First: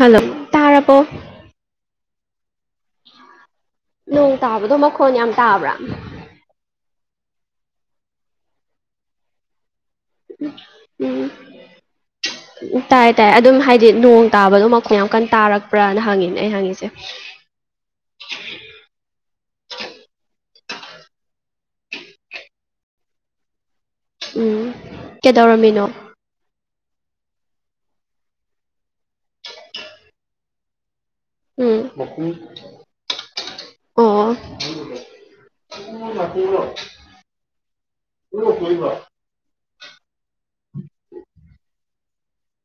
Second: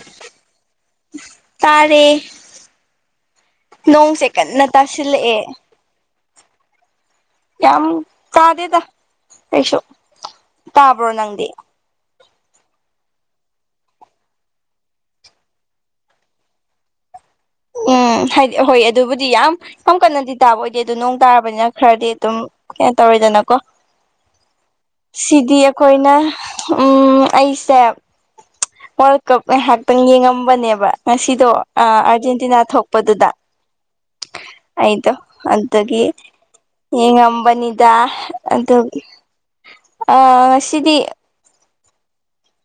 hello ꯇꯥꯔꯕꯣ ꯇꯥꯔꯦ ꯅꯣꯡꯁꯦ ꯅꯣꯡ ꯀꯥꯟꯅ ꯇꯥꯕꯗꯣ ꯃꯈꯣꯟ ꯌꯥꯝ ꯇꯥꯁꯤꯜꯂꯛꯑꯦ ꯇꯥꯕ꯭ꯔꯥ ꯌꯥꯝ ꯀꯥꯗꯦꯗ ꯀꯩꯁꯨ ꯇꯥꯕ꯭ꯔꯣ ꯅꯪꯗꯤ ꯎꯝ ꯇꯥꯏ ꯇꯥꯏ ꯑꯗꯨꯝ ꯍꯥꯏꯗꯤ ꯅꯣꯡ ꯇꯥꯕꯗꯣ ꯃꯈꯣꯡ ꯌꯥꯝ ꯀꯟꯅ ꯇꯥꯔꯛꯄ꯭ꯔꯥꯅ ꯍꯪꯉꯤꯅꯦ ꯑꯩ ꯍꯪꯉꯤꯁꯦ ꯎꯝ ꯍꯥꯏꯗꯤ ꯍꯣꯏ ꯑꯗꯨꯕꯨꯗꯤ ꯌꯥꯝ ꯌꯥꯝ ꯀꯟꯅꯗꯤ ꯇꯥꯕ ꯑꯣꯏꯗꯦ ꯑꯗꯨꯣ ꯅꯣꯡ ꯇꯥꯔꯕꯅꯤꯅ ꯈꯔꯗꯤ ꯑꯗꯨꯝ ꯀ ꯇꯧꯔꯣꯏꯗꯅꯀꯣ ꯎꯝ ꯁꯤꯗꯤ ꯀꯩꯗꯧꯔꯝꯃꯤꯅꯣ ꯑꯩꯈꯣꯏꯅ ꯎꯝ ꯑꯩꯁꯦ ꯋꯥꯔꯜ ꯀꯞ ꯉꯥꯏꯍꯥꯛꯇꯪ ꯌꯦꯡꯉꯝꯕꯅꯦꯕ ꯉꯁꯤꯗꯣ ꯎꯝ ꯑꯥꯔꯖꯦꯟꯇꯤꯅꯥ ꯊꯣꯛꯄꯗꯨꯗ ꯑꯣ ꯑꯩꯗꯣ ꯑꯗꯒꯤ ꯌꯦꯡꯉꯝꯕꯅꯤꯗ ꯑꯗꯨ ꯑ ꯉꯁꯤꯗꯤ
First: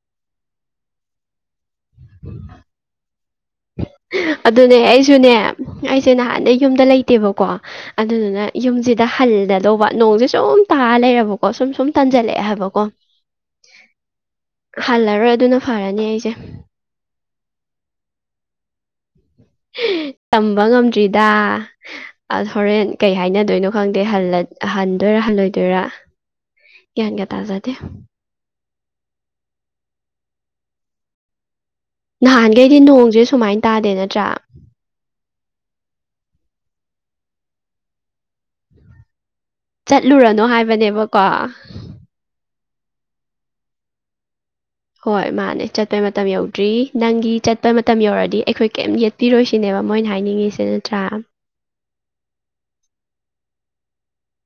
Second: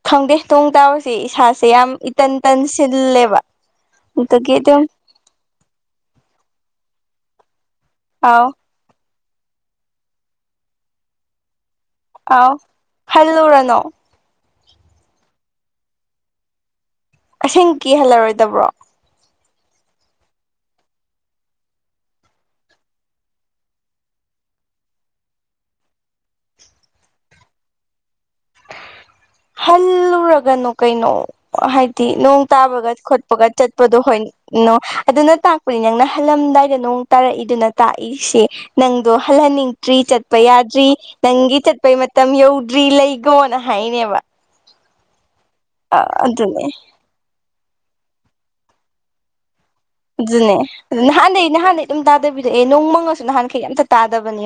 ꯈꯪꯗꯦ ꯅꯣꯡ ꯇꯥꯕꯁꯦ ꯏꯁꯥꯁꯦ ꯌꯥꯝ ꯏꯇꯟ ꯇꯟ ꯁꯤꯜꯂꯦꯕ ꯑꯗꯨꯗꯒꯤ ꯑꯗꯨꯅꯦ ꯑꯗꯨꯝ ꯑꯩꯁꯨꯅꯦ ꯑꯩꯁꯦ ꯅꯍꯥꯟꯗꯩ ꯌꯨꯝꯗ ꯂꯩꯇꯦꯕꯀꯣ ꯑꯗꯨꯗꯨꯅ ꯑꯥꯎ ꯌꯨꯝꯁꯤꯗ ꯍꯜꯂꯗꯧꯕ ꯅꯣꯡꯁꯦ ꯁꯨꯝ ꯇꯥꯔ ꯂꯩꯔꯕꯀꯣ ꯀꯣ ꯁꯨꯝ ꯁꯨꯝ ꯇꯥꯟꯖꯜꯂꯛꯑꯦ ꯑꯥꯎ ꯍꯥꯏꯕꯀꯣ ꯍꯜꯂꯨꯔꯅꯣ ꯍꯜꯂꯔꯣꯏ ꯑꯗꯨꯅ ꯐꯔꯅꯤ ꯑꯩꯁꯦ ꯑꯁꯦꯡꯀꯤ ꯍꯜꯂꯔꯣꯏꯗꯕ꯭ꯔꯣ ꯇꯝꯕ ꯉꯝꯗ꯭ꯔꯤꯗ ꯑ ꯍꯣꯔꯦꯟ ꯀꯩ ꯍꯥꯏꯅꯗꯣꯏꯅꯣ ꯈꯪꯗꯦ ꯍꯟꯗꯣꯏꯔ ꯍꯜꯂꯣꯏꯗꯣꯏꯔꯥ ꯒ꯭ꯌꯥꯟꯒ ꯇꯥꯖꯗꯦ ꯍꯜꯂꯨꯔꯒꯅꯨ ꯀꯩꯅꯣ ꯍꯥꯏꯗꯤ ꯅꯣꯡ ꯅꯍꯥꯟꯈꯩꯗꯤ ꯇꯥꯕꯒ ꯅꯣꯡꯁꯦ ꯈꯣꯠꯄꯒ ꯁꯨꯃꯥꯏꯅ ꯇꯥꯗꯦ ꯆꯠꯄꯗꯣ ꯍꯣꯏ ꯅꯠꯇ꯭ꯔꯥ ꯅ ꯑꯗꯨꯅ ꯇꯥꯛꯄꯅꯤ ꯅꯪꯅ ꯍꯜꯂꯝꯗꯥꯏꯗ ꯅꯣꯡ ꯇꯥꯔꯛꯏꯗꯨꯅ ꯇꯥꯛꯏꯁꯦ ꯅꯪꯗꯣ ꯍꯜꯍꯟꯅꯤꯡꯗ꯭ꯔꯤ ꯆꯠꯄ ꯆꯠꯂꯨꯔꯅꯣ ꯌꯥꯗ꯭ꯔꯤ ꯍꯥꯏꯕꯅꯦꯕꯀꯣ ꯅꯪꯒꯤ ꯆꯠꯄꯩ ꯃꯇꯝ ꯌꯧꯗ꯭ꯔꯤ ꯂꯩꯒꯣꯅ ꯍꯥꯏꯅꯦꯕ ꯍꯣꯏ ꯃꯥꯅꯦ ꯆꯠꯄꯩ ꯃꯇꯝ ꯑꯗꯨꯅꯦ ꯌꯧꯗ꯭ꯔꯤ ꯅꯪꯒꯤ ꯆꯠꯄꯩ ꯃꯇꯝ ꯌꯧꯔꯗꯤ ꯑꯩꯈꯣꯏ ꯀꯩꯝ ꯌꯦꯠꯄꯤꯔꯣꯏꯁꯤ ꯁꯤꯅꯦꯕ ꯃꯣꯏꯅ ꯑꯗꯨꯅꯦ ꯍꯥꯏꯅꯤꯡꯉꯁꯤ ꯑꯗꯨ ꯅꯠꯇ꯭ꯔꯥ ꯅꯍꯥꯟꯗꯩ ꯅꯍꯥꯟꯗꯩ ꯑꯗꯨꯝ ꯇꯥꯗꯕꯤꯗ ꯑꯦ ꯅꯣꯡ ꯃꯪꯉꯁꯨ ꯅꯍꯥꯟꯈꯩ ꯑꯝꯇ ꯇꯥꯗꯕꯅꯦ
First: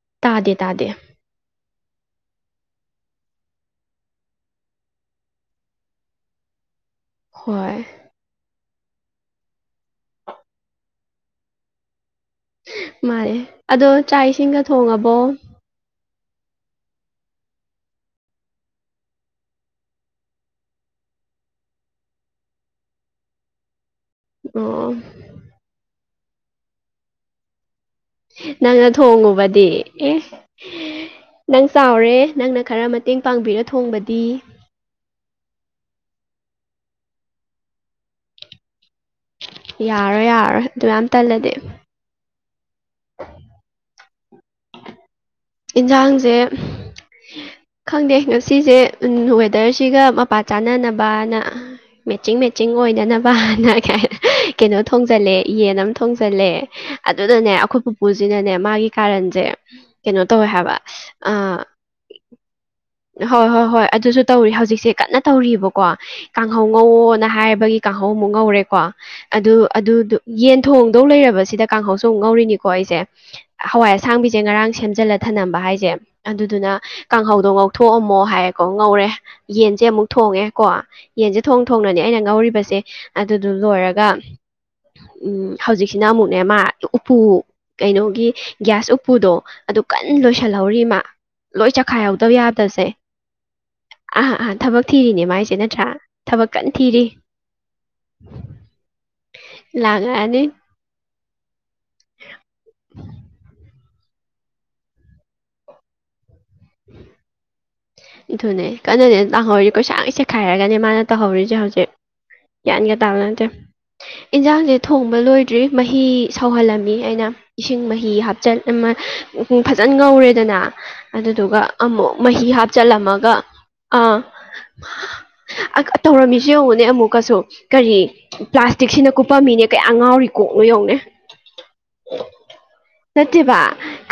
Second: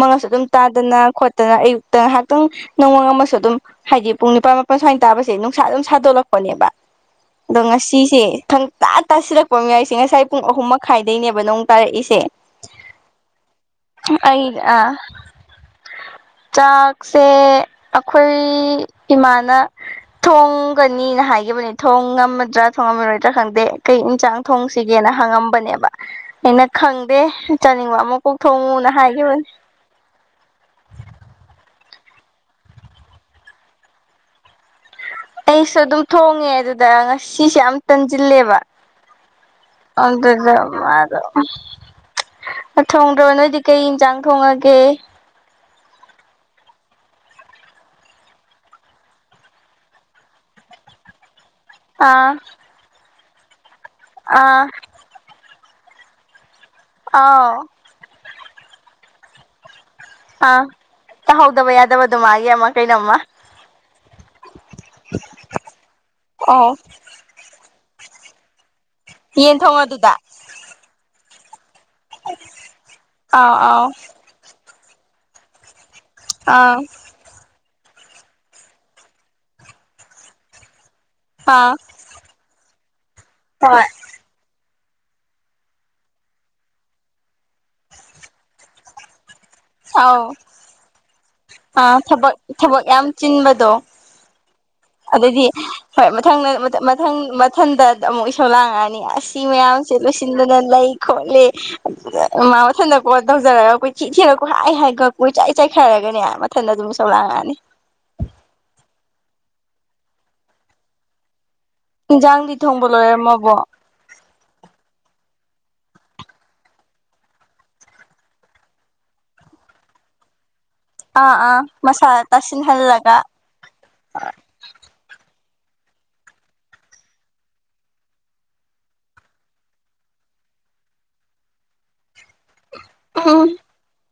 ꯃꯪꯉꯁꯨ ꯑꯗꯨꯝ ꯇꯥꯗꯦ ꯇꯥꯗꯦ ꯇꯥꯗꯅ ꯅ ꯑꯌꯨꯛꯇ ꯉꯥꯏꯍꯥꯛꯇꯪ ꯅꯣꯡꯃ ꯑꯃꯁꯨ ꯑꯗꯨꯝ ꯍꯥꯏꯗꯤ ꯄꯨꯡ ꯅꯤꯄꯥꯥꯟ ꯃꯥꯄꯜ ꯁ꯭ꯋꯥꯏꯅ ꯇꯥꯕꯁꯦ ꯅꯨꯡꯁꯥ ꯑꯗꯨꯝ ꯁꯥꯗꯣꯛꯂꯛꯄꯅꯦꯕ ꯑꯗꯣ ꯍꯣꯏ ꯉꯁꯤꯁꯦ ꯈꯪꯇꯥ ꯇꯥꯁꯤꯂꯛꯄ ꯃꯌꯥꯏꯁꯦ ꯉꯁꯥꯏ ꯄꯨꯡ ꯑꯍꯨꯝ ꯃꯈꯥꯏꯗꯩꯅꯦꯕ ꯅꯣꯡ ꯇꯥꯔꯛꯏꯁꯦ ꯃꯥꯅꯦ ꯑꯗꯣ ꯆꯥꯛ ꯑꯩ ꯏꯁꯤꯡꯒ ꯑꯥ ꯊꯣꯡꯉꯕꯣ ꯆꯥꯛꯁꯦ ꯑꯩꯈꯣꯏ ꯏꯃꯥꯅ ꯊꯣꯡꯒꯅꯤꯅ ꯍꯥꯏꯈꯤꯕꯅꯤ ꯊꯣꯡ ꯉꯝꯃꯗ꯭ꯔꯥ ꯊꯣꯡꯉꯝꯃꯔꯣꯏꯗ꯭ꯔꯥ ꯈꯪꯗꯦ ꯀꯩ ꯏꯟꯆꯥꯥꯡ ꯑꯣ ꯊꯣꯡꯁꯤꯒꯦꯅ ꯍꯪꯉꯝꯕꯅꯦꯕ ꯑꯩꯅ ꯈꯪꯗꯦ ꯆꯥꯅꯤꯡꯕ ꯑꯃꯨꯛ ꯅꯪ ꯊꯣꯡꯉꯨꯕꯗꯤ ꯑꯦ ꯅꯪ ꯆꯥꯎꯔꯦ ꯅꯪꯅ ꯈꯔ ꯃꯇꯦꯡ ꯄꯥꯡꯕꯤꯔ ꯊꯣꯡꯕꯗꯤ ꯑꯩꯁꯨ ꯑꯗꯨꯝ ꯊꯣꯡꯉꯦ ꯑꯗꯨꯗ ꯉꯁꯤꯁꯦ ꯌꯥꯝ ꯇꯟꯁꯤꯜꯂꯦꯕ ꯌꯥꯔꯣꯏ ꯑꯗꯨꯗ ꯌꯥꯔꯣꯏ ꯑꯗꯨꯌꯥꯝ ꯃꯥꯗꯣ ꯇꯜꯂꯗꯤ ꯊꯣꯡꯗ꯭ꯔꯕ ꯅꯣꯏꯗꯤ ꯀꯩ ꯌꯦꯟꯁꯥꯡ ꯊꯣꯡꯉꯒꯦ ꯌꯦꯟꯁꯥꯡꯁꯦ ꯈꯪꯗꯦ ꯉꯁꯤꯁꯦ ꯋꯦꯗꯔꯁꯤꯒ ꯃꯄꯥ ꯆꯥꯟꯅꯅꯕꯅ ꯑꯥ ꯃꯦꯠꯆꯤꯡ ꯃꯦꯠꯆꯤꯡ ꯑꯣꯏꯅꯗꯅꯕꯅ ꯑꯥ ꯀꯩꯅꯣ ꯊꯣꯡꯖꯜꯂꯦ ꯌꯦꯟ ꯑꯃ ꯊꯣꯡꯖꯜꯂꯦ ꯑꯗꯨꯢꯗꯨꯒꯅꯦ ꯑꯥꯎ ꯑꯩꯈꯣꯏ ꯄꯨꯄꯨꯁꯤꯅꯅꯦ ꯃꯥꯒꯤ ꯀꯥꯔꯟꯁꯦ ꯀꯩꯅꯣ ꯇꯧꯋꯦ ꯍꯥ ꯍꯥꯏꯕ ꯑ ꯇꯥꯍꯧꯗꯕ ꯌꯥꯗꯕꯗꯨ ꯃꯥꯒꯤ ꯑꯃ ꯀꯩꯅꯣꯝꯃ ꯍꯣꯏ ꯍꯣꯏ ꯍꯣꯏ ꯑꯗꯨꯁꯨ ꯇꯧꯔꯤ ꯍꯧꯖꯤꯛꯁꯦ ꯀꯟꯅ ꯇꯧꯔꯤꯕꯔꯤꯕꯀꯣ ꯀꯥꯡꯍꯧ ꯑꯣ ꯉꯧꯋꯣꯅ ꯍꯥꯏꯕꯒꯤ ꯀꯥꯡꯍꯧ ꯑꯃꯨꯛ ꯉꯧꯔꯦꯀꯣ ꯌꯦꯟ ꯑꯗꯨ ꯊꯣꯡꯉꯗꯨꯗ ꯌꯦꯟ ꯊꯣꯡꯗꯧ ꯂꯩꯔꯕꯁꯤꯗ ꯀꯥꯡꯍꯧꯁꯨ ꯑꯃꯨꯛ ꯉꯧꯔꯤꯅꯤꯀꯣ ꯑꯩꯁꯦ ꯑꯥꯎ ꯑꯥꯎ ꯍꯋꯥꯏ ꯑꯁꯥꯡꯕꯤꯁꯦ ꯉꯔꯥꯡ ꯁꯦꯝꯖꯤꯜꯂ ꯊꯥꯝꯂꯝꯕ ꯍꯥꯏꯁꯦ ꯑꯗꯨꯗꯨꯅ ꯑꯥ ꯀꯥꯡꯍꯧꯗꯣ ꯉꯧꯊꯣꯛꯑꯝꯃꯣ ꯍꯥꯏꯌꯦꯀꯣ ꯉꯧꯔꯦ ꯌꯦꯟꯁꯦ ꯑꯃꯨꯛ ꯊꯣꯡꯉꯦꯀꯣ ꯌꯦꯟꯁꯦ ꯊꯣꯡ ꯑꯥ ꯊꯣꯡꯅꯅꯦ ꯑꯩꯅ ꯉꯧꯔꯤꯕꯁꯦ ꯑꯗꯨꯗꯨ ꯍꯣꯏ ꯂꯣꯏꯔꯒ ꯎꯝ ꯍꯧꯖꯤꯛꯁꯤꯅ ꯑꯃꯨꯛꯅꯦ ꯃꯥ ꯎꯄꯨ ꯀꯩꯅꯣꯒꯤ ꯒꯦꯁ ꯎꯄꯨꯗꯣ ꯑꯗꯨ ꯀꯟꯅ ꯑꯥꯎ ꯂꯣꯏꯁꯤꯜꯍꯧꯔꯤꯃ ꯂꯣꯏ ꯑꯥ ꯆꯈꯥꯏꯍꯧꯗꯕ ꯊꯕꯛ ꯌꯥꯕ ꯊꯕꯛ ꯌꯥꯝ ꯆꯤꯟꯕꯗꯣ ꯑꯥꯥ ꯑꯥ ꯊꯕꯛ ꯊꯤ ꯑꯗꯨꯗꯤ ꯍꯣꯏ ꯃꯊꯥꯟ ꯃꯊꯥꯟ ꯃꯊꯟꯗ ꯑꯃꯨꯛ ꯏꯁꯥꯎ ꯂꯥꯡꯉꯛꯑꯅꯤ ꯑꯁ ꯁꯤ ꯃꯌꯥꯝꯁꯤ ꯂꯥꯛꯉꯛꯑꯅꯤ ꯂꯣꯢꯁꯤꯟꯕꯗ ꯂꯩ ꯈꯣꯠꯂꯤ ꯃꯥ ꯃꯊꯟꯇ ꯀꯣꯟ ꯇꯧꯖꯔꯒ ꯀꯣꯢꯊꯤ ꯊꯤꯔꯒ ꯎ ꯍꯥꯏ ꯍꯥꯏ ꯒꯛꯀꯨ ꯆꯥꯏ ꯆꯥꯏꯈꯥꯢꯔꯒꯅꯦ ꯃꯊꯟꯗ ꯑꯗꯨꯝ ꯆ ꯂꯥꯡꯉꯛꯑꯅꯤ ꯏꯗꯧꯅꯦ ꯀꯟꯅꯅꯦꯅ ꯂꯥꯡꯍꯧꯔꯤ ꯀꯣꯏꯆꯥꯢ ꯁꯦꯈꯥꯏꯔꯒꯅꯦ ꯃꯥꯅ ꯇꯧꯍꯧꯔꯤꯁꯦ ꯍꯧꯖꯤꯛ ꯏꯟꯖꯥꯡꯗꯤ ꯊꯣꯡꯕ ꯒꯌꯥꯟꯒ ꯇꯕ ꯅꯠꯇꯦ ꯂꯣꯏꯔꯝꯃꯕꯣ ꯏꯟꯁꯥꯡꯁꯦ ꯊꯣꯡꯕ ꯂꯣꯏꯗ꯭ꯔꯤ ꯃꯍꯤ ꯁꯧꯍꯜꯂꯝꯃꯤ ꯑꯩꯅ ꯏꯁꯤꯡ ꯃꯍꯤ ꯍꯥꯞꯆ ꯑꯃ ꯐꯖꯅ ꯉꯧꯔꯦꯗꯅ ꯑꯥ ꯑꯗꯨꯗꯨꯒ ꯑꯥ ꯃꯁꯥ ꯑꯃꯨꯛ ꯃꯍꯤ ꯇꯥꯁꯤꯟꯍꯜꯂꯒ ꯍꯥꯞꯆꯜꯂꯝꯃꯒ ꯑꯥ ꯇꯧꯔꯝꯃꯤꯁꯤ ꯌꯦꯡꯉꯨꯅꯦ ꯑꯃꯨꯛꯀꯁꯨ ꯀꯔꯤ ꯄ꯭ꯂꯥꯁꯇꯤꯛꯁꯤꯅ ꯀꯨꯞꯄꯝꯃꯤꯅꯦ ꯀꯌꯥ ꯑꯉꯥꯎꯔꯤ ꯀꯣꯛꯅꯣ ꯌꯦꯡꯉꯨꯅꯣ ꯎꯝ ꯅꯠꯇꯦꯕ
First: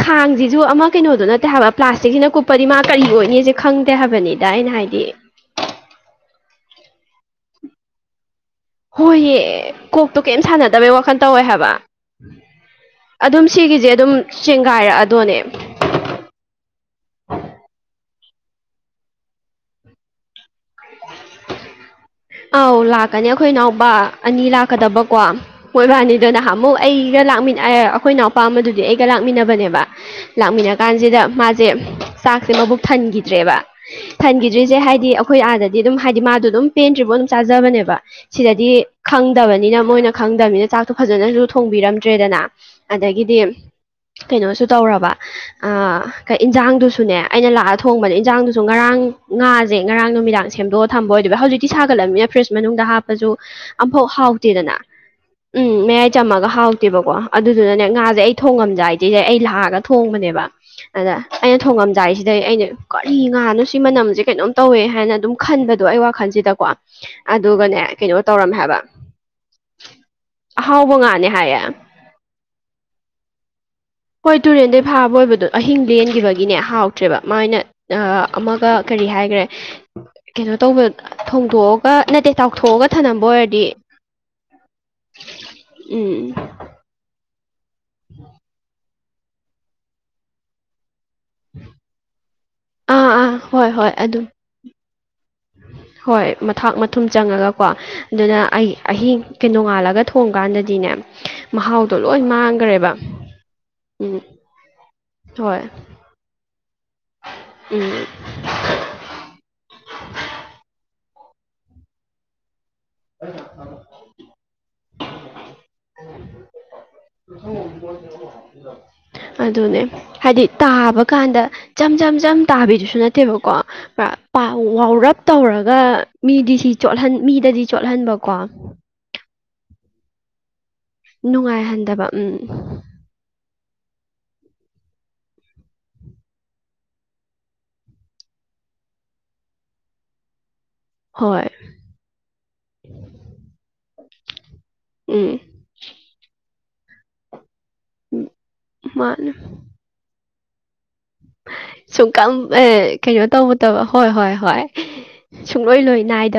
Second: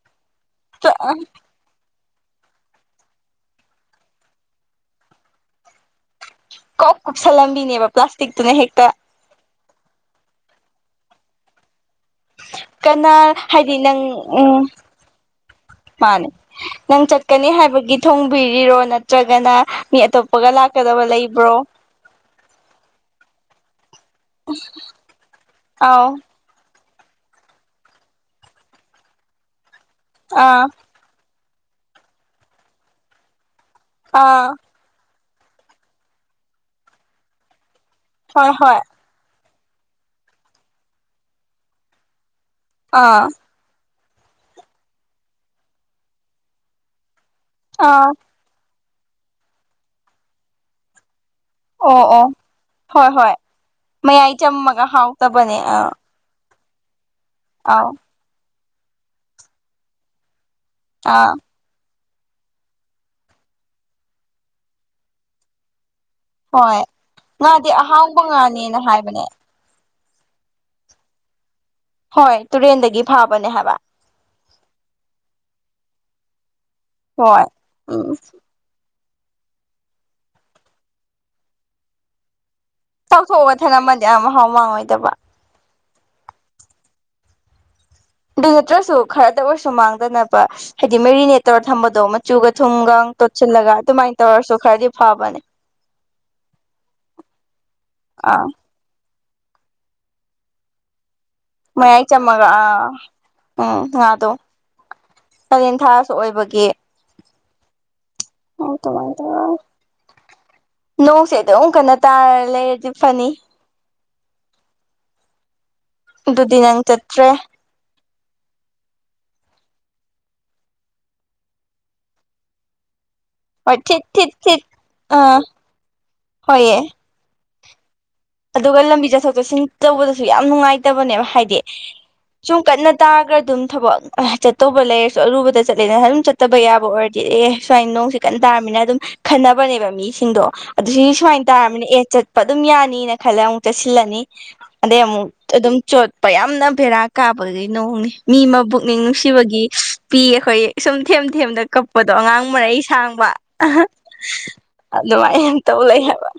ꯈꯥꯡꯁꯤꯁꯨ ꯑꯃ ꯀꯩꯅꯣꯗꯣ ꯅꯠꯇꯦ ꯍꯥꯏꯕ ꯄ꯭ꯂꯥꯁꯇꯤꯛꯁꯤꯅ ꯀꯨꯞꯄꯗꯤ ꯃꯥ ꯀꯔꯤ ꯑꯣꯏꯅꯤ ꯈꯪꯗꯦ ꯍꯥꯏꯕꯅꯤꯗ ꯑꯩꯅ ꯍꯥꯏꯕꯗꯤ ꯀꯧ ꯀꯨꯞꯁꯜꯂꯝꯕꯤꯅꯦꯕ ꯄ꯭ꯂꯥꯁꯇꯤꯛꯇꯨꯅ ꯍꯦꯛꯇ ꯍꯣꯏꯍ ꯀꯣꯛꯇꯣ ꯀꯩꯝ ꯁꯥꯟꯅꯗꯕꯩ ꯋꯥꯈꯜ ꯇꯧꯋꯦ ꯍꯥꯏꯕ ꯀꯅꯥ ꯑꯗꯨꯝ ꯍꯥꯏꯗꯤ ꯁꯤꯒꯤꯁꯦ ꯅꯪ ꯑꯗꯨꯝ ꯎꯝ ꯆꯦꯡꯒꯥꯏꯔꯛꯑꯗꯣꯅꯦ ꯃꯥꯅꯦ ꯅꯪ ꯆꯠꯀꯅꯤ ꯍꯥꯏꯕꯒꯤ ꯊꯣꯡꯕꯤꯔꯤꯔꯣ ꯅꯠꯇ꯭ꯔꯒꯅ ꯃꯤ ꯑꯇꯣꯞꯄꯒ ꯂꯥꯛ ꯀꯗꯕ ꯂꯩꯕ꯭ꯔꯣ ꯑꯧ ꯂꯥꯛꯀꯅꯤ ꯑꯩꯈꯣꯏ ꯅꯥꯎꯕ ꯑꯅꯤ ꯂꯥꯛꯀꯗꯕꯀꯣ ꯑꯥꯎ ꯃꯣꯏꯕꯥꯅꯤꯗ ꯅꯍꯥꯟꯃꯨꯛ ꯑꯩꯒ ꯂꯥꯛꯃꯤ ꯑꯩꯈꯣꯏ ꯏꯅꯥꯎꯄꯥ ꯑꯃꯗꯨꯗꯤ ꯑꯩꯒ ꯂꯥꯛꯃꯤꯟꯅꯕꯅꯦꯕ ꯑꯥ ꯂꯥꯛꯃꯤꯟꯅ ꯀꯥꯟ ꯁꯤꯗ ꯃꯥꯁꯦ ꯆꯥꯛꯁꯦ ꯃꯕꯨꯛ ꯐꯟꯈꯤꯗ꯭ꯔꯦꯕ ꯑꯥ ꯐꯟꯈꯤꯗ꯭ꯔꯤꯁꯦ ꯍꯥꯏꯗꯤ ꯑꯩꯈꯣꯏ ꯑꯥꯗꯗꯤ ꯑꯗꯨꯝ ꯍꯥꯏꯗꯤ ꯃꯥꯗꯣ ꯑꯗꯨꯝ ꯄꯦꯟꯗ꯭ꯔꯤꯕꯐꯥꯎ ꯑꯗꯨꯝ ꯆꯥꯖꯕꯅꯦꯕ ꯍꯣꯏ ꯁꯤꯗꯗꯤ ꯍꯣꯏ ꯈꯪꯗꯕꯅꯤꯅ ꯃꯣꯏꯅ ꯈꯪꯗꯕꯅꯤꯅ ꯆꯥꯛꯇꯣ ꯐꯖꯅꯁꯨ ꯊꯣꯡꯕꯤꯔꯝꯗ꯭ꯔꯦꯗꯅ ꯑꯥ ꯑꯗꯒꯤꯗꯤ ꯀꯩꯅꯣꯁꯨ ꯇꯧꯔꯕ ꯏꯟꯖꯥꯡꯗꯨꯁꯨꯅꯦ ꯑꯩꯅ ꯂꯥꯛꯑ ꯑꯥ ꯊꯣꯡꯕꯗ ꯏꯟꯖꯥꯡꯗꯨꯁꯨ ꯉꯔꯥꯡ ꯉꯥꯁꯦ ꯉꯔꯥꯡ ꯅꯨꯃꯤꯗꯥꯡ ꯁꯦꯝꯗꯣꯛꯑ ꯊꯝꯕ ꯑꯣꯏꯗꯨꯕ ꯍꯧꯖꯤꯛ ꯇꯤ ꯑꯣ ꯑꯣ ꯁꯥꯒꯠꯂꯅꯤꯅ ꯐ꯭ꯔꯤꯖ ꯃꯅꯨꯡꯗ ꯍꯣꯏ ꯍꯥꯞꯄꯁꯨ ꯍꯣꯏ ꯑꯃꯝꯐꯥꯎ ꯃꯌꯥꯏ ꯍꯥꯎꯇꯦꯗꯅ ꯆꯝꯃꯒ ꯍꯥꯎꯇꯕꯅꯦ ꯎꯝ ꯑꯥ ꯃꯌꯥꯏ ꯆꯝꯃꯒ ꯍꯥꯎꯇꯦꯕꯀꯣ ꯑꯗꯨꯗꯨꯅꯅꯦ ꯑꯥꯎ ꯉꯥꯁꯦ ꯑꯩ ꯊꯣꯡꯉꯝꯖꯏꯗꯤꯦꯁꯦ ꯑꯩ ꯂꯥꯛꯑꯒ ꯊꯣꯡꯕꯅꯦꯕ ꯑꯗ ꯑꯥ ꯑꯩꯅ ꯊꯣꯡꯉꯝꯗꯥꯏꯁꯤꯗꯩ ꯑꯩꯅ ꯀꯔꯤ ꯉꯥꯅꯣ ꯁꯤ ꯃꯅꯝꯁꯦ ꯀꯩꯅꯣꯝ ꯇꯧꯋꯦ ꯍꯥꯏꯅ ꯑꯗꯨꯝ ꯈꯟꯕꯗꯣ ꯑꯩ ꯋꯥꯈꯜꯁꯤꯗꯀꯣ ꯍꯣꯏ ꯉꯥꯗꯤ ꯑꯗꯨꯒꯅꯦ ꯀꯩꯅꯣ ꯑꯍꯥꯎꯕ ꯇꯧꯔꯝꯃꯦ ꯍꯥꯏꯕ ꯉꯥꯅꯦꯅ ꯍꯥꯏꯕꯅꯦ ꯑꯍꯥꯎꯕ ꯉꯥꯅꯦ ꯍꯥꯏꯌꯦ ꯍꯣꯏ ꯇꯨꯔꯦꯟꯗꯒꯤ ꯐꯥꯕꯅꯦ ꯍꯥꯏꯕ ꯍꯣꯏ ꯇꯨꯔꯦꯟꯗꯩ ꯐꯥꯕ ꯑꯣꯏꯕꯗꯣ ꯑꯍꯤꯡ ꯂꯦꯟꯈꯤꯕꯒꯤꯅꯦ ꯍꯥꯎꯇ꯭ꯔꯦꯕ ꯍꯣꯏ ꯃꯥꯅ ꯎꯝ ꯑꯃꯒ ꯀꯔꯤ ꯍꯥꯏꯈ꯭ꯔꯦ ꯀꯩꯅꯣ ꯇꯧꯕ ꯊꯣꯡꯗꯣꯛꯑꯒ ꯅꯠꯇꯦ ꯇꯥꯎꯊꯣꯛꯑꯒ ꯊꯅꯝꯕ ꯇꯥꯎꯊꯣꯛꯑꯒ ꯑꯣꯏꯔꯗꯤ ꯊꯦꯠꯝꯃꯗꯤ ꯌꯥꯝ ꯃꯍꯥꯎ ꯃꯥꯡꯉꯣꯏꯗꯕ ꯎꯝꯝ ꯎ [inaudible] ꯑꯗꯨ ꯅꯠꯇ꯭ꯔꯁꯨ ꯈꯔꯗ ꯑꯣꯏꯔꯁꯨ ꯃꯥꯡꯗꯅꯕ ꯍꯥꯏꯗꯤ ꯃꯦꯔꯤꯅꯦꯠ ꯇꯧꯔ ꯊꯝꯕꯗꯣ ꯃꯆꯨꯒ ꯊꯨꯝꯒ ꯑꯥ ꯑꯥ ꯍꯣꯏ ꯇꯣꯠꯁꯤꯜꯂꯒ ꯍꯣꯏ ꯑꯗꯨꯃꯥꯏꯅ ꯑꯗꯨꯝ ꯇꯧꯔꯁꯨ ꯈꯔꯗꯤ ꯐꯕꯅꯦ ꯍꯣꯏ ꯃꯊꯥꯛ ꯃꯊꯨꯝ ꯆꯪꯉꯒꯀꯣ ꯑꯗꯨꯅ ꯑꯥ ꯑꯩ ꯑꯍꯤꯡ ꯅꯣꯡꯉꯥꯜꯂꯒ ꯊꯣꯡ ꯀꯥꯟꯗꯗꯤꯅꯦ ꯃꯌꯥꯏ ꯆꯝꯃꯒ ꯑꯥ ꯎꯝ ꯉꯥꯗꯣ ꯍꯣꯏ ꯀꯂꯦꯟ ꯊꯥ ꯑꯣꯢꯕꯒꯤ ꯎꯝ ꯑꯗꯨꯃꯥꯏ ꯅꯣꯡꯁꯦ ꯑꯗꯨꯛ ꯀꯟꯅ ꯇꯥꯔ ꯂꯩꯔꯗꯤ ꯐꯅꯤ ꯑꯗꯨꯗꯤ ꯅꯪ ꯆꯠ [inaudible] ꯑꯗꯨꯅꯦ ꯍꯥꯏꯗꯤ ꯇꯥꯕ ꯀꯥꯟꯗ ꯆꯝ ꯆꯝ ꯆꯝ ꯇꯥꯕꯤꯗꯨꯁꯨ ꯅꯠꯇꯦ ꯇꯕꯣ [unintelligible] ꯀꯣ ꯍꯣꯏ ꯊꯤꯠ ꯊꯤꯠ ꯊꯤꯠ ꯋꯥꯎꯔꯞ ꯑꯥ ꯇꯧꯔꯒ ꯃꯤꯗꯤ ꯍꯣꯏꯌꯦ ꯁꯤꯠ ꯃꯤꯗꯗꯤ ꯆꯣꯠꯍꯟꯕꯀꯣ ꯑꯗꯨꯒ ꯂꯝꯕꯤ ꯆꯠꯊꯣꯛ ꯆꯠꯁꯤꯟ ꯇꯧꯕꯗꯁꯨ ꯌꯥꯝ ꯅꯨꯡꯉꯥꯏꯇꯕꯅꯦꯕ ꯍꯥꯏꯗꯤ ꯅꯨꯡꯉꯥꯏꯍꯟꯗꯕ ꯎꯝ ꯁꯨꯝ ꯀꯟꯅ ꯇꯥꯈ꯭ꯔꯗꯨꯝ ꯊꯕꯛ ꯆꯠꯇꯧꯕ ꯂꯩꯔꯁꯨ ꯑꯔꯨꯕꯗ ꯆꯠꯂꯦꯗ ꯑꯗꯨꯝ ꯆꯠꯇꯕ ꯌꯥꯕ ꯑꯣꯏꯔꯗꯤ ꯑꯦ ꯁꯨꯃꯥꯏꯅ ꯅꯣꯡꯁꯤ ꯀꯩꯟꯅ ꯇꯥꯔꯕꯃꯤꯅ ꯑꯗꯨꯝ ꯈꯟꯅꯕꯅꯦꯕ ꯃꯤꯁꯤꯡꯗꯣ ꯑꯗꯨ ꯁꯤ ꯁꯨꯃꯥꯏꯅ ꯍꯣꯏ ꯇꯥꯔꯕꯅꯤꯅ ꯑꯦ ꯆꯠꯄ ꯑꯗꯨꯝ ꯌꯥꯅꯤꯅ ꯈꯜꯂ ꯑꯃꯨꯛ ꯆꯠꯁꯤꯜꯂꯅꯤ ꯑꯗꯩ ꯑꯃꯨꯛ ꯎꯝ ꯑꯗꯨꯝ ꯆꯣꯠꯄ ꯌꯥꯝꯅ ꯚꯦꯔꯥ ꯀꯥꯞꯄꯗꯤ ꯅꯣꯡꯅꯤ ꯃꯤ ꯃꯕꯨꯛꯅꯤꯡ ꯃꯥꯅꯦ ꯅꯨꯡꯁꯤꯕꯒꯤ ꯄꯤ ꯑꯩꯈꯣꯏ ꯁꯨꯝ ꯊꯦꯝ ꯊꯦꯝꯗ ꯀꯛꯄꯗꯣ ꯑꯉꯥꯡ ꯁꯨꯡꯀꯝ ꯃꯔꯩ ꯑꯦ ꯀꯩꯅꯣ ꯁꯥꯡꯕ ꯇꯧꯗꯕ ꯍꯣꯏ ꯍꯣꯏ ꯍꯣꯏ ꯑꯗꯨꯃꯥꯏꯅ ꯇꯧ ꯁꯨꯡꯂꯣꯏ ꯂꯩ ꯍꯥꯏꯕ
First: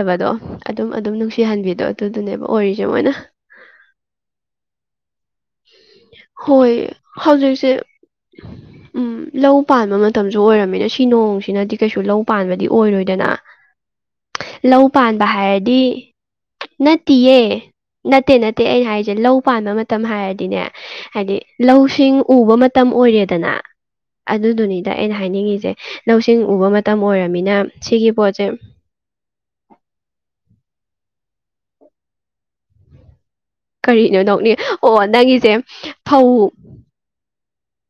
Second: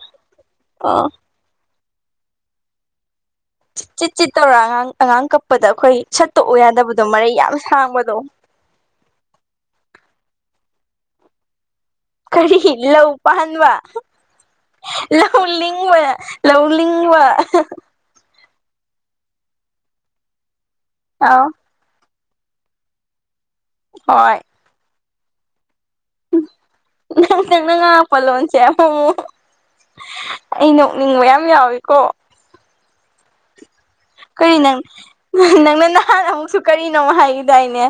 ꯑꯣ ꯄꯤꯍꯟꯕꯤꯗꯣ ꯑꯗꯨꯗꯨꯅꯦꯕ ꯑꯣꯏꯔꯤꯁꯦ ꯃꯣꯏꯅ ꯆꯤꯠ ꯆꯤꯠ ꯇꯧꯔ ꯑꯉꯥꯡ ꯑꯉꯥꯡ ꯀꯛꯄꯗ ꯑꯩꯈꯣꯏ ꯁꯠꯇꯣꯛꯎ ꯍꯣꯏ ꯌꯥꯗꯕꯗꯣ ꯃꯔꯩ ꯌꯥꯝ ꯍꯧꯖꯤꯛꯁꯦ ꯁꯥꯡꯕꯗꯣ ꯎꯝ ꯂꯧ ꯄꯥꯟꯕ ꯃꯇꯝꯁꯨ ꯑꯣꯏꯔꯝꯃꯤꯅ ꯁꯤ ꯅꯣꯡꯁꯤꯅꯗꯤ ꯀꯩꯁꯨ ꯂꯧ ꯀꯔꯤ ꯄꯥꯟꯕꯗꯤ ꯂꯧ ꯑꯣꯏꯔꯣꯏꯗꯅ ꯄꯥꯟꯕ ꯂꯧ ꯄꯥꯟꯕ ꯂꯧ ꯍꯥꯏꯔꯗꯤ ꯂꯤꯡꯕ ꯂꯧ ꯂꯤꯡꯕ ꯅꯠꯇꯤꯌꯦ ꯅꯠꯇꯦ ꯅꯠꯇꯦ ꯑꯩꯅ ꯍꯥꯏꯁꯦ ꯂꯧ ꯄꯥꯟꯕ ꯃꯇꯝ ꯍꯥꯏꯔꯗꯤꯅꯦ ꯍꯥꯏꯗꯤ ꯑꯥꯎ ꯂꯧꯁꯤꯡ ꯎꯕ ꯃꯇꯝ ꯃꯇꯝ ꯑꯣꯏꯔꯦꯗꯅ ꯍꯣꯏ ꯑꯗꯨꯗꯨꯅꯤꯗ ꯑꯩꯅ ꯍꯥꯏꯅꯤꯡꯉꯤꯁꯦ ꯂꯧꯁꯤꯡ ꯎꯕ ꯃꯇꯝ ꯑꯣꯏꯔꯕꯃꯤꯅ ꯁꯤꯒꯤ ꯄꯣꯠꯁꯦ ꯑꯣ ꯑꯩ ꯅꯣꯛꯅꯤꯡꯕ ꯌꯥꯝ ꯌꯥꯎꯋꯤꯀꯣ ꯀꯔꯤꯅꯣ ꯅꯣꯛꯅꯤ ꯀꯔꯤ ꯅꯪ ꯑꯣ ꯅꯪꯒꯤꯁꯦ ꯅꯪꯅ ꯅꯍꯥꯟ ꯐꯧ ꯑꯃꯨꯛꯁꯨ ꯀꯔꯤꯅꯣ ꯍꯥꯏꯈꯤꯗꯥꯏꯅꯦ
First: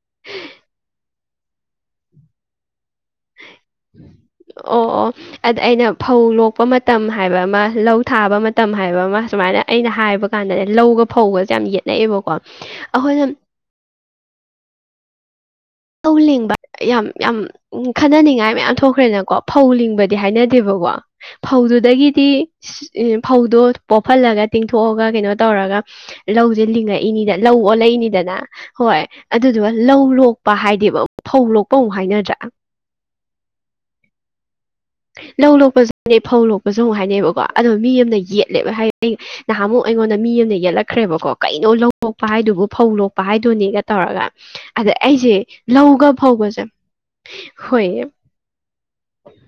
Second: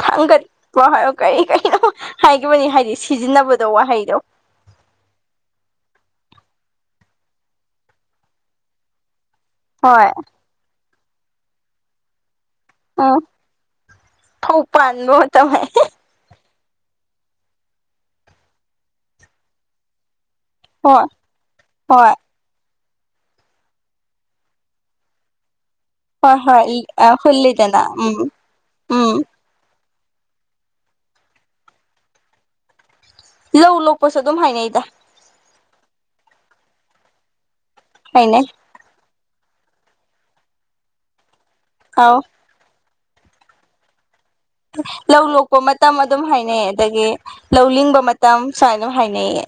ꯊꯥꯡꯒꯠꯄ ꯍꯥꯏꯔ ꯀꯔꯤ ꯀꯅꯣ ꯍꯥꯏꯈꯤꯕꯅꯤ ꯍꯥꯏꯗꯤ ꯁꯤ ꯁꯤꯖꯤꯟꯅꯕꯗꯣ ꯋꯥꯍꯩꯗꯣ ꯑꯣ ꯑꯣ ꯑꯗ ꯑꯩꯅ ꯐꯧ ꯂꯣꯛꯄ ꯃꯇꯝ ꯍꯥꯏꯕ ꯑꯃ ꯂꯧ ꯊꯥꯕ ꯃꯇꯝ ꯍꯥꯏꯕ ꯑꯃ ꯁꯨꯃꯥꯏꯅ ꯑꯩꯅ ꯍꯣꯏ ꯍꯥꯏꯕ ꯀꯥꯟꯗꯅꯦ ꯂꯧꯒ ꯐꯧꯒꯁꯦ ꯌꯥꯝ ꯌꯦꯠꯅꯩꯑꯦꯕꯀꯣ ꯎꯝ ꯐꯧ ꯄꯥꯟꯕ ꯃꯇꯝ ꯇꯧꯕ ꯌꯥꯝ ꯌꯥꯝ ꯈꯟꯅꯅꯤꯡꯉꯥꯏ ꯃꯌꯥꯝ ꯊꯣꯛꯈ꯭ꯔꯦꯅꯀꯣ ꯐꯧ ꯂꯤꯡꯕꯗꯤ ꯍꯥꯏꯅꯗꯦꯕꯀꯣ ꯍꯣꯏ ꯍꯣꯏ ꯐꯧꯗꯨꯗꯒꯤꯗꯤ ꯐꯧꯗꯣ ꯄꯣꯞꯍꯜꯂꯒ ꯇꯤꯡꯊꯣꯛꯑꯒ ꯀꯩꯅꯣ ꯇꯧꯔꯒ ꯍꯣꯏ ꯂꯧꯁꯦ ꯍꯣꯏ ꯂꯤꯡꯉꯛꯏꯅꯤꯗ ꯂꯧ ꯍꯨꯜꯂꯤꯗꯅ ꯎꯝ ꯑꯣꯜꯂꯛꯏꯅꯤꯗꯅ ꯍꯣꯏ ꯎꯝ ꯑꯗꯨꯗꯨꯒ ꯂꯧ ꯂꯣꯛꯄ ꯍꯥꯏꯗꯦꯕ ꯐꯧ ꯂꯣꯛꯄ ꯑꯃꯨꯛ ꯍꯥꯏꯅꯗ꯭ꯔꯥ ꯂꯧ ꯂꯣꯛꯄꯁꯨ ꯑꯗꯨꯝ ꯍꯥꯏꯅꯩꯗ ꯂꯧ ꯂꯣꯛꯄꯁꯨ ꯍꯥꯏ ꯐꯧ ꯂꯣꯛꯄꯁꯨ ꯑꯃꯨꯛ ꯍꯥꯏꯅꯩꯕꯀꯣ ꯑꯗꯣ ꯃꯤ ꯑꯃꯅ ꯍꯥꯏꯅꯩ ꯌꯦꯠꯂꯦꯕ ꯍꯥꯏ ꯅꯍꯥꯟꯃꯨꯛ ꯑꯩꯉꯣꯟꯗ ꯃꯤ ꯑꯃꯗ ꯌꯦꯠꯂꯛꯈ꯭ꯔꯦꯕꯀꯣ ꯀꯩꯅꯣ ꯂꯧ ꯑꯧ ꯂꯣꯛꯄ ꯍꯥꯏꯗꯨꯕꯨ ꯐꯧ ꯂꯣꯛꯄ ꯍꯥꯏꯗꯨꯅꯦ ꯇꯧꯔꯒ ꯑꯗ ꯂꯧ ꯑꯩꯁꯦ ꯂꯣꯛꯄ ꯃꯇꯝ ꯂꯧꯒ ꯑꯗꯨꯝ ꯐꯧꯒꯁꯦ ꯍꯥꯏꯅꯩꯌꯦ ꯑꯗꯒꯤ ꯂꯧ ꯍꯣꯏ ꯂꯤꯡꯕ ꯃꯇꯝ ꯁꯨꯃꯥꯏꯅ ꯑꯗꯨꯝ ꯍꯥꯏꯅꯩꯌꯦ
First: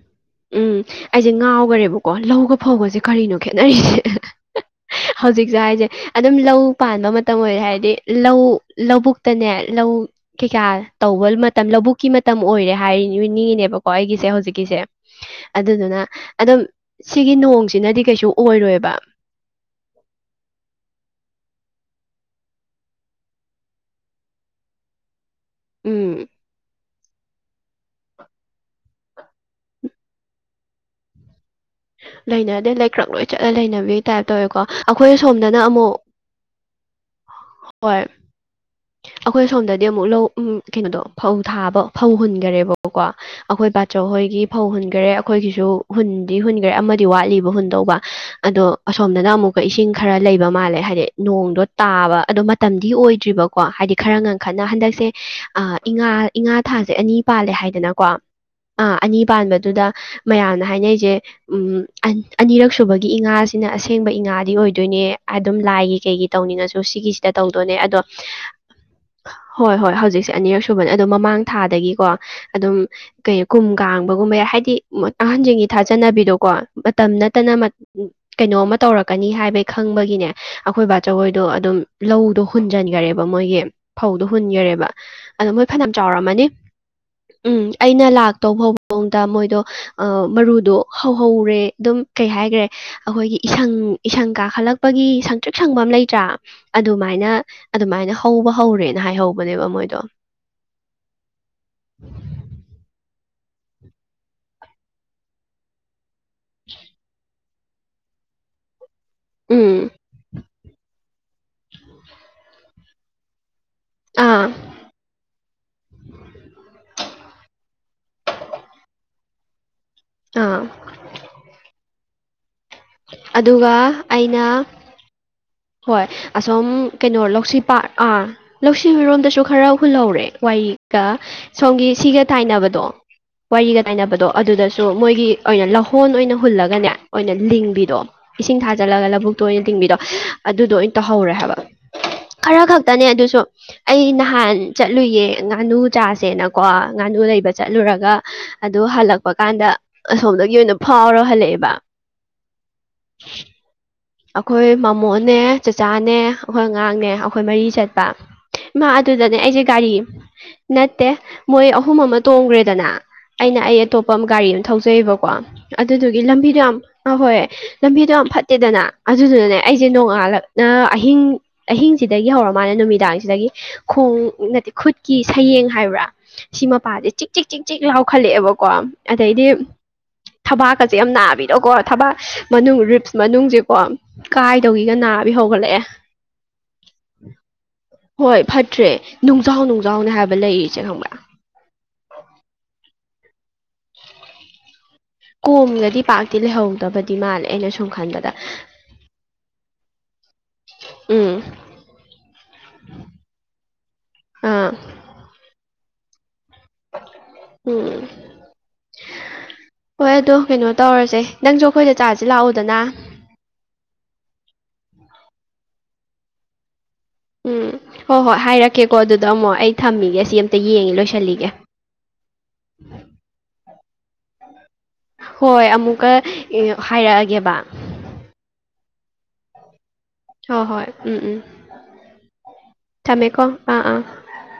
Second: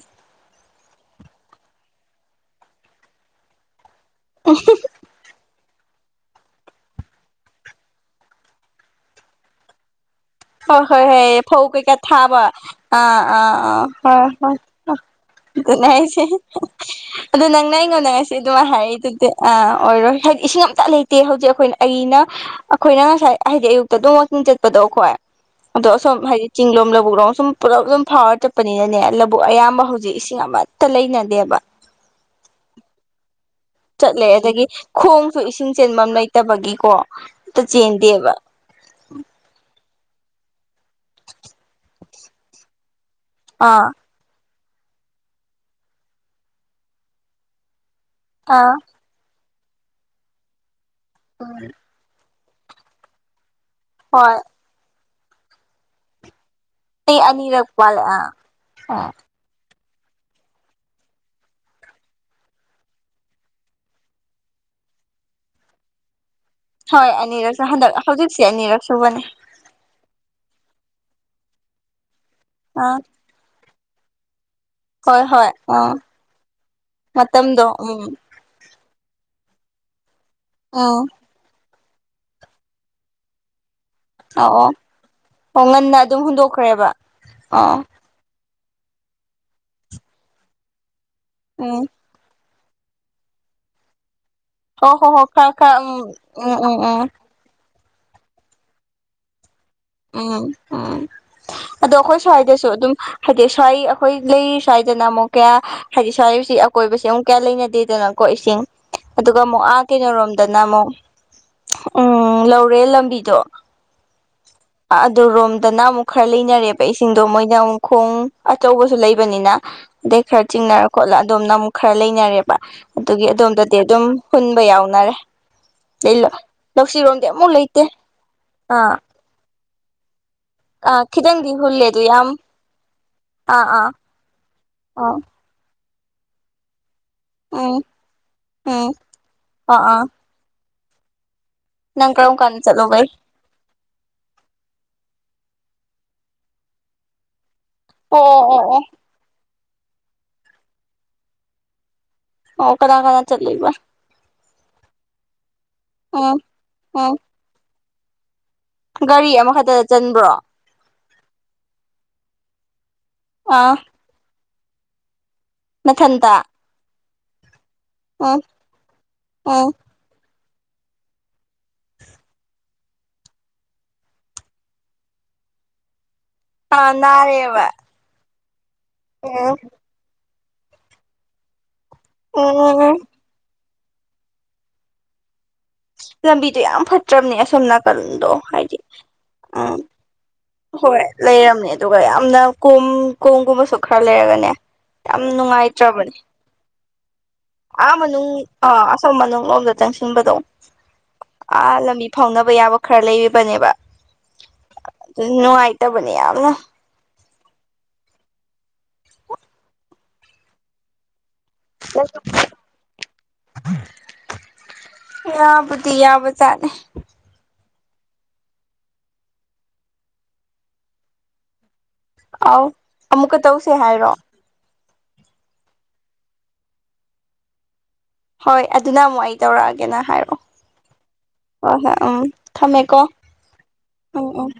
ꯎꯝ ꯑꯩꯁꯦ ꯉꯥꯎꯒꯔꯦꯕꯀꯣ ꯂꯧꯒ ꯐꯧꯕꯁꯦ ꯀꯔꯤꯅꯣ ꯈꯦꯠꯅꯔꯤꯁꯦ [unintelligible] ꯍꯧꯖꯤꯛꯁꯦ ꯍꯥꯏꯁꯦ ꯑꯗꯨꯝ ꯂꯧ ꯄꯥꯟꯕ ꯃꯇꯝ ꯑꯣꯏꯔꯦ ꯍꯥꯏꯗꯤ ꯂꯧ ꯂꯧꯕꯨꯛꯇꯅꯦ ꯂꯧ ꯀꯩꯀꯥ ꯍꯣꯏ ꯍꯣꯏ ꯇꯧꯕ ꯍꯣꯏ ꯐꯧ ꯃꯇꯝ ꯀꯩꯀꯥ ꯂꯧꯕꯨꯛꯀꯤ ꯊꯥꯕ ꯃꯇꯝ ꯑꯣꯏꯔꯦ ꯑꯥ ꯑꯥ ꯍꯥꯏꯅꯤꯡꯉꯤꯅꯦꯕꯀꯣ ꯑꯥ ꯍꫭ ꯑꯩꯒꯤꯁꯦ ꯍꫭ ꯍꫭ ꯍꯧꯖꯤꯛꯀꯤꯁꯦ ꯂꯨꯀꫭꯛꯂꯥꯅ ꯑꯗꯨꯗꯨꯅ ꯑꯩꯁꯦ ꯑꯗꯨꯝ ꯁꯤꯒꯤ ꯑꯗꯨ ꯅꯪꯅ ꯅꯣꯡꯁꯤꯅꯗꯤ ꯑꯩꯉꯣꯟꯗꯪ ꯀꯩꯁꯨ ꯉꯁꯤ ꯑꯗꯨꯃꯥꯏꯅ ꯑꯣꯏꯔꯣꯏꯕ ꯍꯥꯏꯔꯤꯗꯨꯗꯦ ꯑ ꯑꯣꯏꯔꯣꯏ ꯍꯥꯏꯗꯤ ꯏꯁꯤꯡ ꯑꯇ ꯂꯩꯇꯦ ꯍꯧꯖꯤꯛ ꯑꯩꯈꯣꯏꯅ ꯑꯩꯅ ꯑꯩꯈꯣꯏꯅ ꯉꯁꯥꯏ ꯍꯥꯏꯗꯤ ꯑꯌꯨꯛꯇ ꯑꯗꯨꯝ ꯋꯥꯀꯤꯡ ꯆꯠꯄꯗꯣꯈꯣ ꯑꯈꯣꯏ ꯑꯗꯣ ꯑꯁꯣꯝ ꯎꯝ ꯍꯥꯏꯗꯤ ꯆꯤꯡꯂꯣꯝ ꯂꯧꯕꯕꯨꯛ ꯂꯣ ꯁꯨꯝ ꯄꯨꯜꯂꯞ ꯑꯗꯨꯝ ꯐꯥꯎꯔ ꯆꯠꯄꯅꯤꯅꯅꯦ ꯂꯧꯕꯨꯛ ꯑꯌꯥꯝꯕ ꯍꯧꯖꯤꯛ ꯏꯁꯤꯡ ꯑꯃꯠꯇ ꯂꯩꯅꯗꯦꯕ ꯂꯩꯅꯔꯗꯦ ꯂꯩ ꯀ꯭ꯔꯪ ꯂꯣꯏ ꯆꯠꯂ ꯂꯩꯅꯝ ꯆꯠꯂꯦ ꯑꯗꯒꯤ ꯈꯣꯡꯁꯨ ꯏꯁꯤꯡ ꯆꯦꯟꯕꯥꯝ ꯂꯩꯇꯕꯒꯤꯀꯣ ꯑꯝꯇ ꯍꯣꯏ ꯆꯦꯟꯗꯦꯕ ꯑꯩꯈꯣꯏ ꯁꯣꯝꯗꯗꯤ ꯑꯃꯨꯛ ꯂꯧ ꯎ ꯀꯩꯅꯣꯗꯣ ꯐꯧ ꯊꯥꯕ ꯐꯧ ꯍꯨꯟꯒꯥꯔꯦꯕꯀꯣ ꯑꯩꯈꯣꯏ ꯑꯥ ꯕꯥꯆꯧ ꯍꯣꯏꯒꯤ ꯐꯧ ꯍꯨꯟꯈꯔꯦ ꯑꯩꯈꯣꯏꯒꯤꯁꯨ ꯍꯨꯟꯗꯤ ꯍꯨꯟꯈꯔꯦ ꯑꯃꯗꯤ ꯋꯥꯠꯂꯤꯕ ꯍꯨꯟꯗꯧꯕ ꯑꯗꯣ ꯑꯥ ꯑꯁꯣꯝꯗꯅ ꯑꯃꯨꯛꯀ ꯏꯁꯤꯡ ꯈꯔ ꯂꯩꯕ ꯃꯥꯜꯂꯦ ꯍꯥꯏꯗꯤ ꯎꯝ ꯅꯣꯡꯗꯣ ꯇꯥꯕ ꯑꯗꯣ ꯇꯟꯗꯤ ꯑꯣꯏꯗ꯭ꯔꯤꯕꯀꯣ ꯍꯥꯏꯗꯤ ꯈꯔ ꯍꯣꯏ ꯉꯈꯠꯅ ꯍꯟꯗꯛꯁꯦ ꯑꯥ ꯏꯉꯥ ꯏꯉꯥ ꯊꯥꯁꯦ ꯑꯩ ꯑꯅꯤ ꯄꯥꯜꯂꯦ ꯑꯅꯤꯔꯛ ꯋꯥꯠꯂꯦ ꯍꯥꯏꯗꯅꯀꯣ ꯑꯥ ꯑꯥ ꯑꯅꯤ ꯄꯥꯟꯕꯗꯨꯗ ꯃꯌꯥꯝꯅ ꯍꯥꯏꯅꯩꯁꯦ ꯎꯝ ꯑꯅꯤꯔꯛ ꯁꯨꯕꯒꯤ ꯏꯉꯥꯁꯤꯅ ꯑꯁꯦꯡꯕ ꯏꯉꯥꯗꯤ ꯑꯣꯏꯗꯣꯏꯅꯦ ꯑꯗꯨꯝ ꯂꯥꯏꯒꯤ ꯀꯩꯒꯤ ꯇꯧꯅꯤꯡꯉꯁꯨ ꯍꯣꯏ ꯁꯤꯒꯤꯁꯤꯗ ꯑꯅꯤꯔꯛꯁꯨ ꯇꯧꯗꯣꯏꯅꯦ ꯍꯟꯗꯛ ꯑꯗꯣ ꯍꯧꯖꯤꯛꯁꯦ ꯑꯅꯤꯔꯛ ꯁꯨꯕꯅꯦ ꯍꯣꯏ ꯍꯣꯏ ꯍꯧꯖꯤꯛꯁꯦ ꯑꯅꯤꯔꯛ ꯁꯨꯕꯅꯦ ꯑꯗꯨꯝ ꯃꯃꯥꯡ ꯊꯥꯗꯒꯤꯀꯣ ꯑꯗꯨꯝ ꯑꯥ ꯀꯩ ꯀꯨꯝ ꯀꯥꯡꯕꯒꯨꯝꯕ ꯌꯥꯏ ꯍꯥꯏꯗꯤ ꯍꯣꯏ ꯍꯣꯏ ꯑꯍꯟꯁꯤꯡꯒꯤꯒꯤ ꯑꯥ ꯊꯥꯖꯅꯕꯤꯗꯣꯀꯣ ꯃꯇꯝ ꯅꯠꯇꯅ ꯃꯇꯝꯗꯣ ꯃꯠ ꯎꯝ ꯀꯩꯅꯣꯝꯃ ꯇꯧꯔꯛꯀꯅꯤ ꯍꯥꯏꯕꯩ ꯈꯪꯕꯒꯤꯅꯦ ꯑꯩꯈꯣꯏ ꯕꯥ ꯎꯝ ꯕꯥꯆꯧꯍꯣꯏꯗꯣ ꯑꯗꯨꯝ ꯂꯧꯗꯣ ꯍꯨꯟꯖꯟ ꯌꯥꯔꯦꯕ ꯃꯣꯏꯒꯤ ꯐꯧꯗꯣ ꯑꯣ ꯑꯣ ꯍꯨꯟꯈꯔꯦꯕ ꯑꯗꯣ ꯑꯣ ꯃꯣꯏ ꯐꯅꯤꯑꯝ ꯉꯟꯅ ꯑꯗꯨꯝ ꯆꯥꯎꯔꯝꯃꯅꯤ ꯍꯨꯟꯗꯣꯛꯈ꯭ꯔꯦꯕ ꯎꯝ ꯑꯥ ꯑꯩꯅ ꯂꯥꯛꯇꯧꯕ ꯐꯥꯎ ꯃꯣꯡꯗ ꯃꯣꯏꯗꯣ ꯑꯥ ꯃꯔꯨꯗꯣ ꯍꯧꯍꯧꯔꯦ ꯎꯝ ꯑꯗꯨꯝ ꯀꯩ ꯍꯥꯏꯒ꯭ꯔꯦ ꯑꯩꯈꯣꯏꯒꯤ ꯏꯁꯪ ꯏꯁꯪ ꯀꯥ ꯍꯣ ꯍꯜꯂꯛꯄꯒꯤ ꯍꯣ ꯍꯣ ꯈꯔ ꯁꯪꯇ꯭ꯔꯤꯛ ꯈꯔ ꯁꯪꯕ ꯑꯃ ꯎꯝ ꯂꯩꯇ꯭ꯔꯥ ꯎꯝ ꯎꯝ ꯎꯝ ꯑꯗꯨꯃꯥꯏꯅ ꯑꯗꯨꯃꯥꯏꯅ ꯍꯧꯕ ꯍꯧꯔꯦꯅ ꯍꯥꯏꯍꯧꯕꯅꯦꯕ ꯃꯣꯏꯗꯣ ꯎꯝ ꯎꯝ ꯑꯗꯣ ꯑꯩꯈꯣꯏ ꯁ꯭ꯋꯥꯏꯗꯁꯨ ꯑꯗꯨꯝ ꯍꯥꯏꯗꯤ ꯁ꯭ꯋꯥꯏ ꯑꯩꯈꯣꯏ ꯂꯩꯔꯤ ꯁ꯭ꯋꯥꯏꯗꯅ ꯑꯃꯨꯛ ꯀꯌꯥ ꯍꯥꯏꯗꯤ ꯁ꯭ꯋꯥꯏꯁꯤ ꯑꯀꯣꯏꯕꯁꯤ ꯑꯃꯨꯛ ꯀꯌꯥ ꯂꯩꯅꯗꯦꯗꯅꯀꯣ ꯏꯁꯤꯡ ꯑꯗꯨꯒ ꯑꯃꯨꯛ ꯑꯥ ꯎꯝ ꯀꯩꯅꯣꯔꯣꯝ ꯗꯅ ꯑꯃꯨꯛ ꯎꯝ ꯂꯧꯔꯦꯟ ꯂꯝꯕꯤꯗꯣ ꯑꯥ ꯑꯗꯨ ꯔꯣꯝꯗꯅ ꯑꯃꯨꯛ ꯈꯔ ꯂꯩꯅꯔꯦꯕ ꯏꯁꯤꯡꯗꯣ ꯃꯣꯏꯅ ꯑꯃꯨꯛ ꯈꯣꯡ ꯑꯆꯧꯕꯁꯨ ꯂꯩ ꯕꯅꯤꯅ ꯑꯗꯩ ꯈꯔ ꯑꯥ ꯆꯤꯡꯅꯔ ꯈꯣꯠꯂ ꯑꯗꯣꯝꯅ ꯑꯃꯨꯛ ꯈꯔ ꯂꯩꯅꯔꯦꯕ ꯑꯗꯨꯒꯤ ꯑꯗꯣꯝꯗꯗꯤ ꯑꯗꯨꯒ ꯑꯗꯨꯝ ꯍꯨꯟꯕ ꯑꯩꯅ ꯌꯥꯎꯅꯔꯦ ꯍꯣꯏ ꯑꯗꯩ ꯑꯁꯣꯝ ꯂꯧꯁꯤꯔꯣꯝꯗꯤ ꯀꯩꯅꯣ ꯑꯃꯨꯛ ꯂꯧꯁꯤ ꯂꯩꯇꯦ ꯄꯥꯠ ꯑꯥ ꯑꯥ ꯂꯧꯁꯤꯔꯣꯝꯗꯁꯨ ꯈꯔ ꯍꯨꯜꯍꯧꯔꯦ ꯋꯥꯏ ꯀꯥ ꯑꯥ ꯈꯤꯇꯪꯗꯤ ꯍꯨꯜꯂꯦ ꯁꯣꯝꯒꯤ ꯑꯗꯨ ꯁꯤꯒ ꯌꯥꯝ ꯇꯥꯏꯅꯕꯗꯣ ꯑꯥ ꯋꯥꯔꯤꯒ ꯑꯥ ꯇꯥꯏꯅꯕꯗꯣ ꯑꯗꯨꯗꯁꯨ ꯑꯥ ꯃꯣꯏꯒꯤ ꯑꯣꯏꯅ ꯂꯧꯍꯣꯟ ꯑꯣꯏꯅ ꯍꯨꯜꯂꯒꯅꯦ ꯑꯣꯏꯅ ꯎꯝ ꯂꯤꯡꯕꯤꯗꯣ ꯏꯁꯤꯡ ꯎꯝ ꯊꯥꯖꯤꯜꯂꯒ ꯂꯧꯕꯨꯛꯇ ꯑꯣꯏꯅ ꯑꯥ ꯇꯤꯡꯕꯤꯗꯣ ꯑꯥ ꯑꯗꯨꯗꯣ ꯑꯣꯏꯅ ꯇꯧꯍꯧꯔꯦ ꯍꯥꯏꯕ ꯅꯪ ꯀꯔꯝ ꯀꯥꯟꯗ ꯈꯔ ꯈꯛꯇꯅꯦ ꯆꯠꯂꯨꯕꯩ ꯑꯗꯨꯁꯨ ꯑꯩ ꯅꯍꯥꯟ ꯆꯠꯂꯨꯏꯌꯦ ꯉꯥꯅꯨ ꯆꯥꯁꯦꯅꯀꯣ ꯉꯥꯅꯨ ꯂꯩꯕ ꯆꯠꯂꯨꯔꯒ ꯑꯣ ꯑꯣ ꯑꯣ ꯑꯗꯨ ꯑꯣ ꯍꯜꯂꯛꯄ ꯀꯥꯟꯗ ꯑꯁꯣꯝꯗꯒꯤ ꯑꯣꯏꯅ ꯐꯥꯎꯔ ꯍꯜꯂꯛꯑꯦꯕ ꯑꯣ ꯀꯅꯥ ꯀꯅꯥ ꯆꯠꯂꯤꯕ ꯑꯈꯣꯏ ꯃꯃꯣꯅꯦ ꯆꯆꯥꯅꯦ ꯎꯝ ꯑꯈꯣꯏ ꯑꯉꯥꯡꯅꯦ ꯎꯝ ꯑꯈꯣꯏ ꯃꯔꯤ ꯆꯠꯄ ꯃꯥ ꯒꯥꯔꯤ ꯑꯗꯨꯗꯅꯦ ꯑꯩꯖꯦ ꯑꯃꯈꯛꯇꯗ ꯒꯥꯔꯤ ꯆꯟꯕ꯭ꯔꯣ ꯅꯠꯇꯦ ꯃꯣꯏ ꯑꯍꯨꯝ ꯑꯃ ꯇꯣꯡꯒ꯭ꯔꯦꯗꯅ ꯑꯩꯅ ꯑꯥ ꯑꯩ ꯑꯇꯣꯞꯄ ꯑꯃ ꯒꯥꯔꯤ ꯑꯃ ꯊꯧꯖꯩꯕꯀꯣ ꯑꯗꯨꯗꯨꯒꯤ ꯅꯊꯟꯇ ꯂꯝꯕꯤꯗꯣ ꯌꯥꯝ ꯑ ꯍꯣꯏ ꯂꯝꯕꯤꯗꯣ ꯌꯥꯝ ꯎꯝ ꯐꯠꯇꯦꯗꯅ ꯑꯗꯨꯗꯨꯅꯅꯦ ꯎꯝ ꯑꯩꯖꯦ ꯅꯣꯡꯉꯥꯜꯂ ꯅ ꯑꯍꯤꯡ ꯑꯍꯤꯡꯁꯤꯗꯒꯤ ꯍꯧꯔ ꯃꯥꯜꯅꯦ ꯅꯨꯃꯤꯗꯥꯡꯁꯤꯗꯒꯤ ꯈꯣꯡ ꯅꯠꯇꯦ ꯈꯨꯠꯀꯤ ꯁꯌꯦꯡ ꯍꯥꯏꯕ꯭ꯔꯥ ꯁꯤ ꯑꯥ ꯃꯄꯥꯖꯦ ꯆꯤꯛ ꯆꯤꯛ ꯆꯤꯛ ꯅꯥꯔꯦꯕ ꯆꯤꯛ ꯂꯥꯎꯈꯠꯂꯛꯑꯦꯕꯀꯣ ꯑꯗꯩꯗꯤ ꯎꯝ ꯊꯕꯥꯛꯀꯆꯦ ꯌꯥꯝ ꯅꯥꯕꯤꯗꯣꯀꯣ ꯊꯕꯥꯛ ꯃꯅꯨꯡ ꯎꯝ ꯔꯤꯞꯁ ꯃꯅꯨꯡꯖꯦꯀꯣ ꯀꯥꯏꯗꯧꯒꯤꯒ ꯅꯥꯕꯤ ꯍꯧꯒꯠꯂꯛꯑꯦ ꯂꯝꯕꯤꯗꯣ ꯌꯥꯝ ꯐꯠꯇ꯭ꯔꯝꯅꯦ ꯑꯁꯣꯝ ꯅꯥꯀꯟꯗꯣ ꯍꯣꯏ ꯍꯥꯏꯗꯤ ꯐꯠꯇ꯭ꯔꯦ ꯅꯨꯡꯖꯥꯎ ꯑꯝ ꯅꯨꯡꯖꯥꯎꯅꯦ ꯍꯥꯏꯕ ꯂꯩꯔꯤꯁꯦ ꯍꯣꯏ ꯈꯪꯕ꯭ꯔꯥ ꯂꯩꯔꯝꯅꯦ ꯑꯗꯨꯒ ꯌꯥꯝꯅ ꯀꯣꯝ ꯀꯣꯝꯒꯨꯝꯕꯁꯨ ꯈꯔ ꯂꯩꯔꯒꯅꯦ ꯌꯥꯝ ꯅꯨꯡꯉꯥꯏꯇ꯭ꯔꯕꯅꯦ ꯕꯗꯤ ꯃꯥꯜꯂꯦ ꯑꯩꯅ ꯁꯨꯝ ꯑꯥ ꯃꯅꯨꯡ ꯈꯟꯕꯗ ꯑꯥ ꯑꯁꯣꯝ ꯃꯅꯨꯡꯂꯣꯝꯗ ꯆꯪꯁꯤꯟꯕꯗꯣ ꯎꯝ ꯑꯥ ꯂꯝꯕꯤ ꯐꯥꯎꯅꯕ ꯌꯥꯕ ꯈꯔ ꯂꯩꯔꯤꯕꯅꯦꯕ ꯑꯥ ꯇꯣ ꯅꯨꯡꯉꯥꯏꯇꯕꯅꯦ ꯌꯥꯝꯅ ꯎꯝ ꯍꯣꯏ ꯑꯗꯣ ꯀꯩꯅꯣ ꯇꯧꯔꯁꯦ ꯅꯪꯖꯨ ꯑꯈꯣꯏꯗ ꯆꯥꯖꯤ ꯂꯥꯛꯑꯣꯗꯅ ꯌꯥꯕꯨꯗꯤ ꯌꯥꯕ ꯖꯥꯠꯅꯤ ꯎꯝ ꯍꯣꯏ ꯍꯣꯏ ꯍꯥꯏꯔꯛꯀꯦꯀꯣ ꯑꯗꯨꯗ ꯑꯃꯨꯛ ꯑꯩ ꯊꯝꯃꯤꯒꯦ ꯑꯁꯤ ꯑꯝꯇ ꯌꯦꯡꯉꯤ ꯂꯣꯏꯁꯤꯜꯂꯤꯒꯦ ꯑꯧ ꯑꯃꯨꯛꯀ ꯇꯧꯁꯦ ꯍꯥꯏꯔꯣ ꯍꯣꯏ ꯑꯃꯨꯛꯀ ꯍꯥꯏꯔꯛꯑꯒꯦꯕ ꯍꯣꯏ ꯑꯗꯨꯅ ꯑꯃꯨꯛ ꯑꯩ ꯇꯧꯔꯛꯑꯒꯦꯅ ꯍꯥꯏꯔꯛꯑꯣ ꯍꯣꯏ ꯍꯣꯏ ꯎꯝ ꯎꯝ ꯍꯣꯏ ꯍꯣꯏ ꯎꯝ ꯊꯝꯃꯦꯀꯣ ꯑꯥ ꯑꯥ ꯎꯝ ꯎꯝ